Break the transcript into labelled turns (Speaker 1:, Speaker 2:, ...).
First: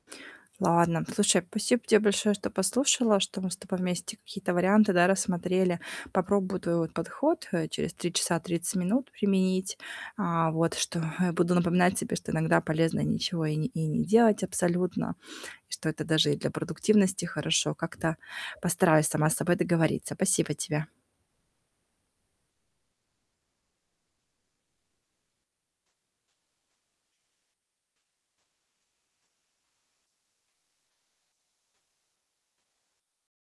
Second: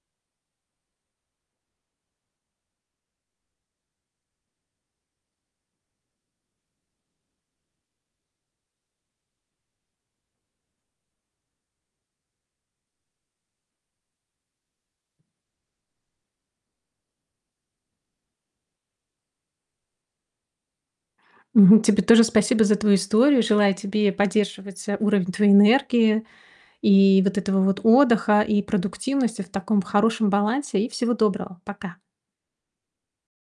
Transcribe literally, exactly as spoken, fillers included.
Speaker 1: Ладно, слушай, спасибо тебе большое, что послушала, что мы с тобой вместе какие-то варианты, да, рассмотрели. Попробую твой, вот, подход, э, через три часа тридцать минут применить, а, вот что, э, буду напоминать себе, что иногда полезно ничего и не и не делать абсолютно, и что это даже и для продуктивности хорошо. Как-то постараюсь сама с собой договориться. Спасибо тебе.
Speaker 2: Мгм. Тебе тоже спасибо за твою историю. Желаю тебе поддерживать, э, уровень твоей энергии, и вот этого вот отдыха и продуктивности в таком хорошем балансе. И всего доброго, пока!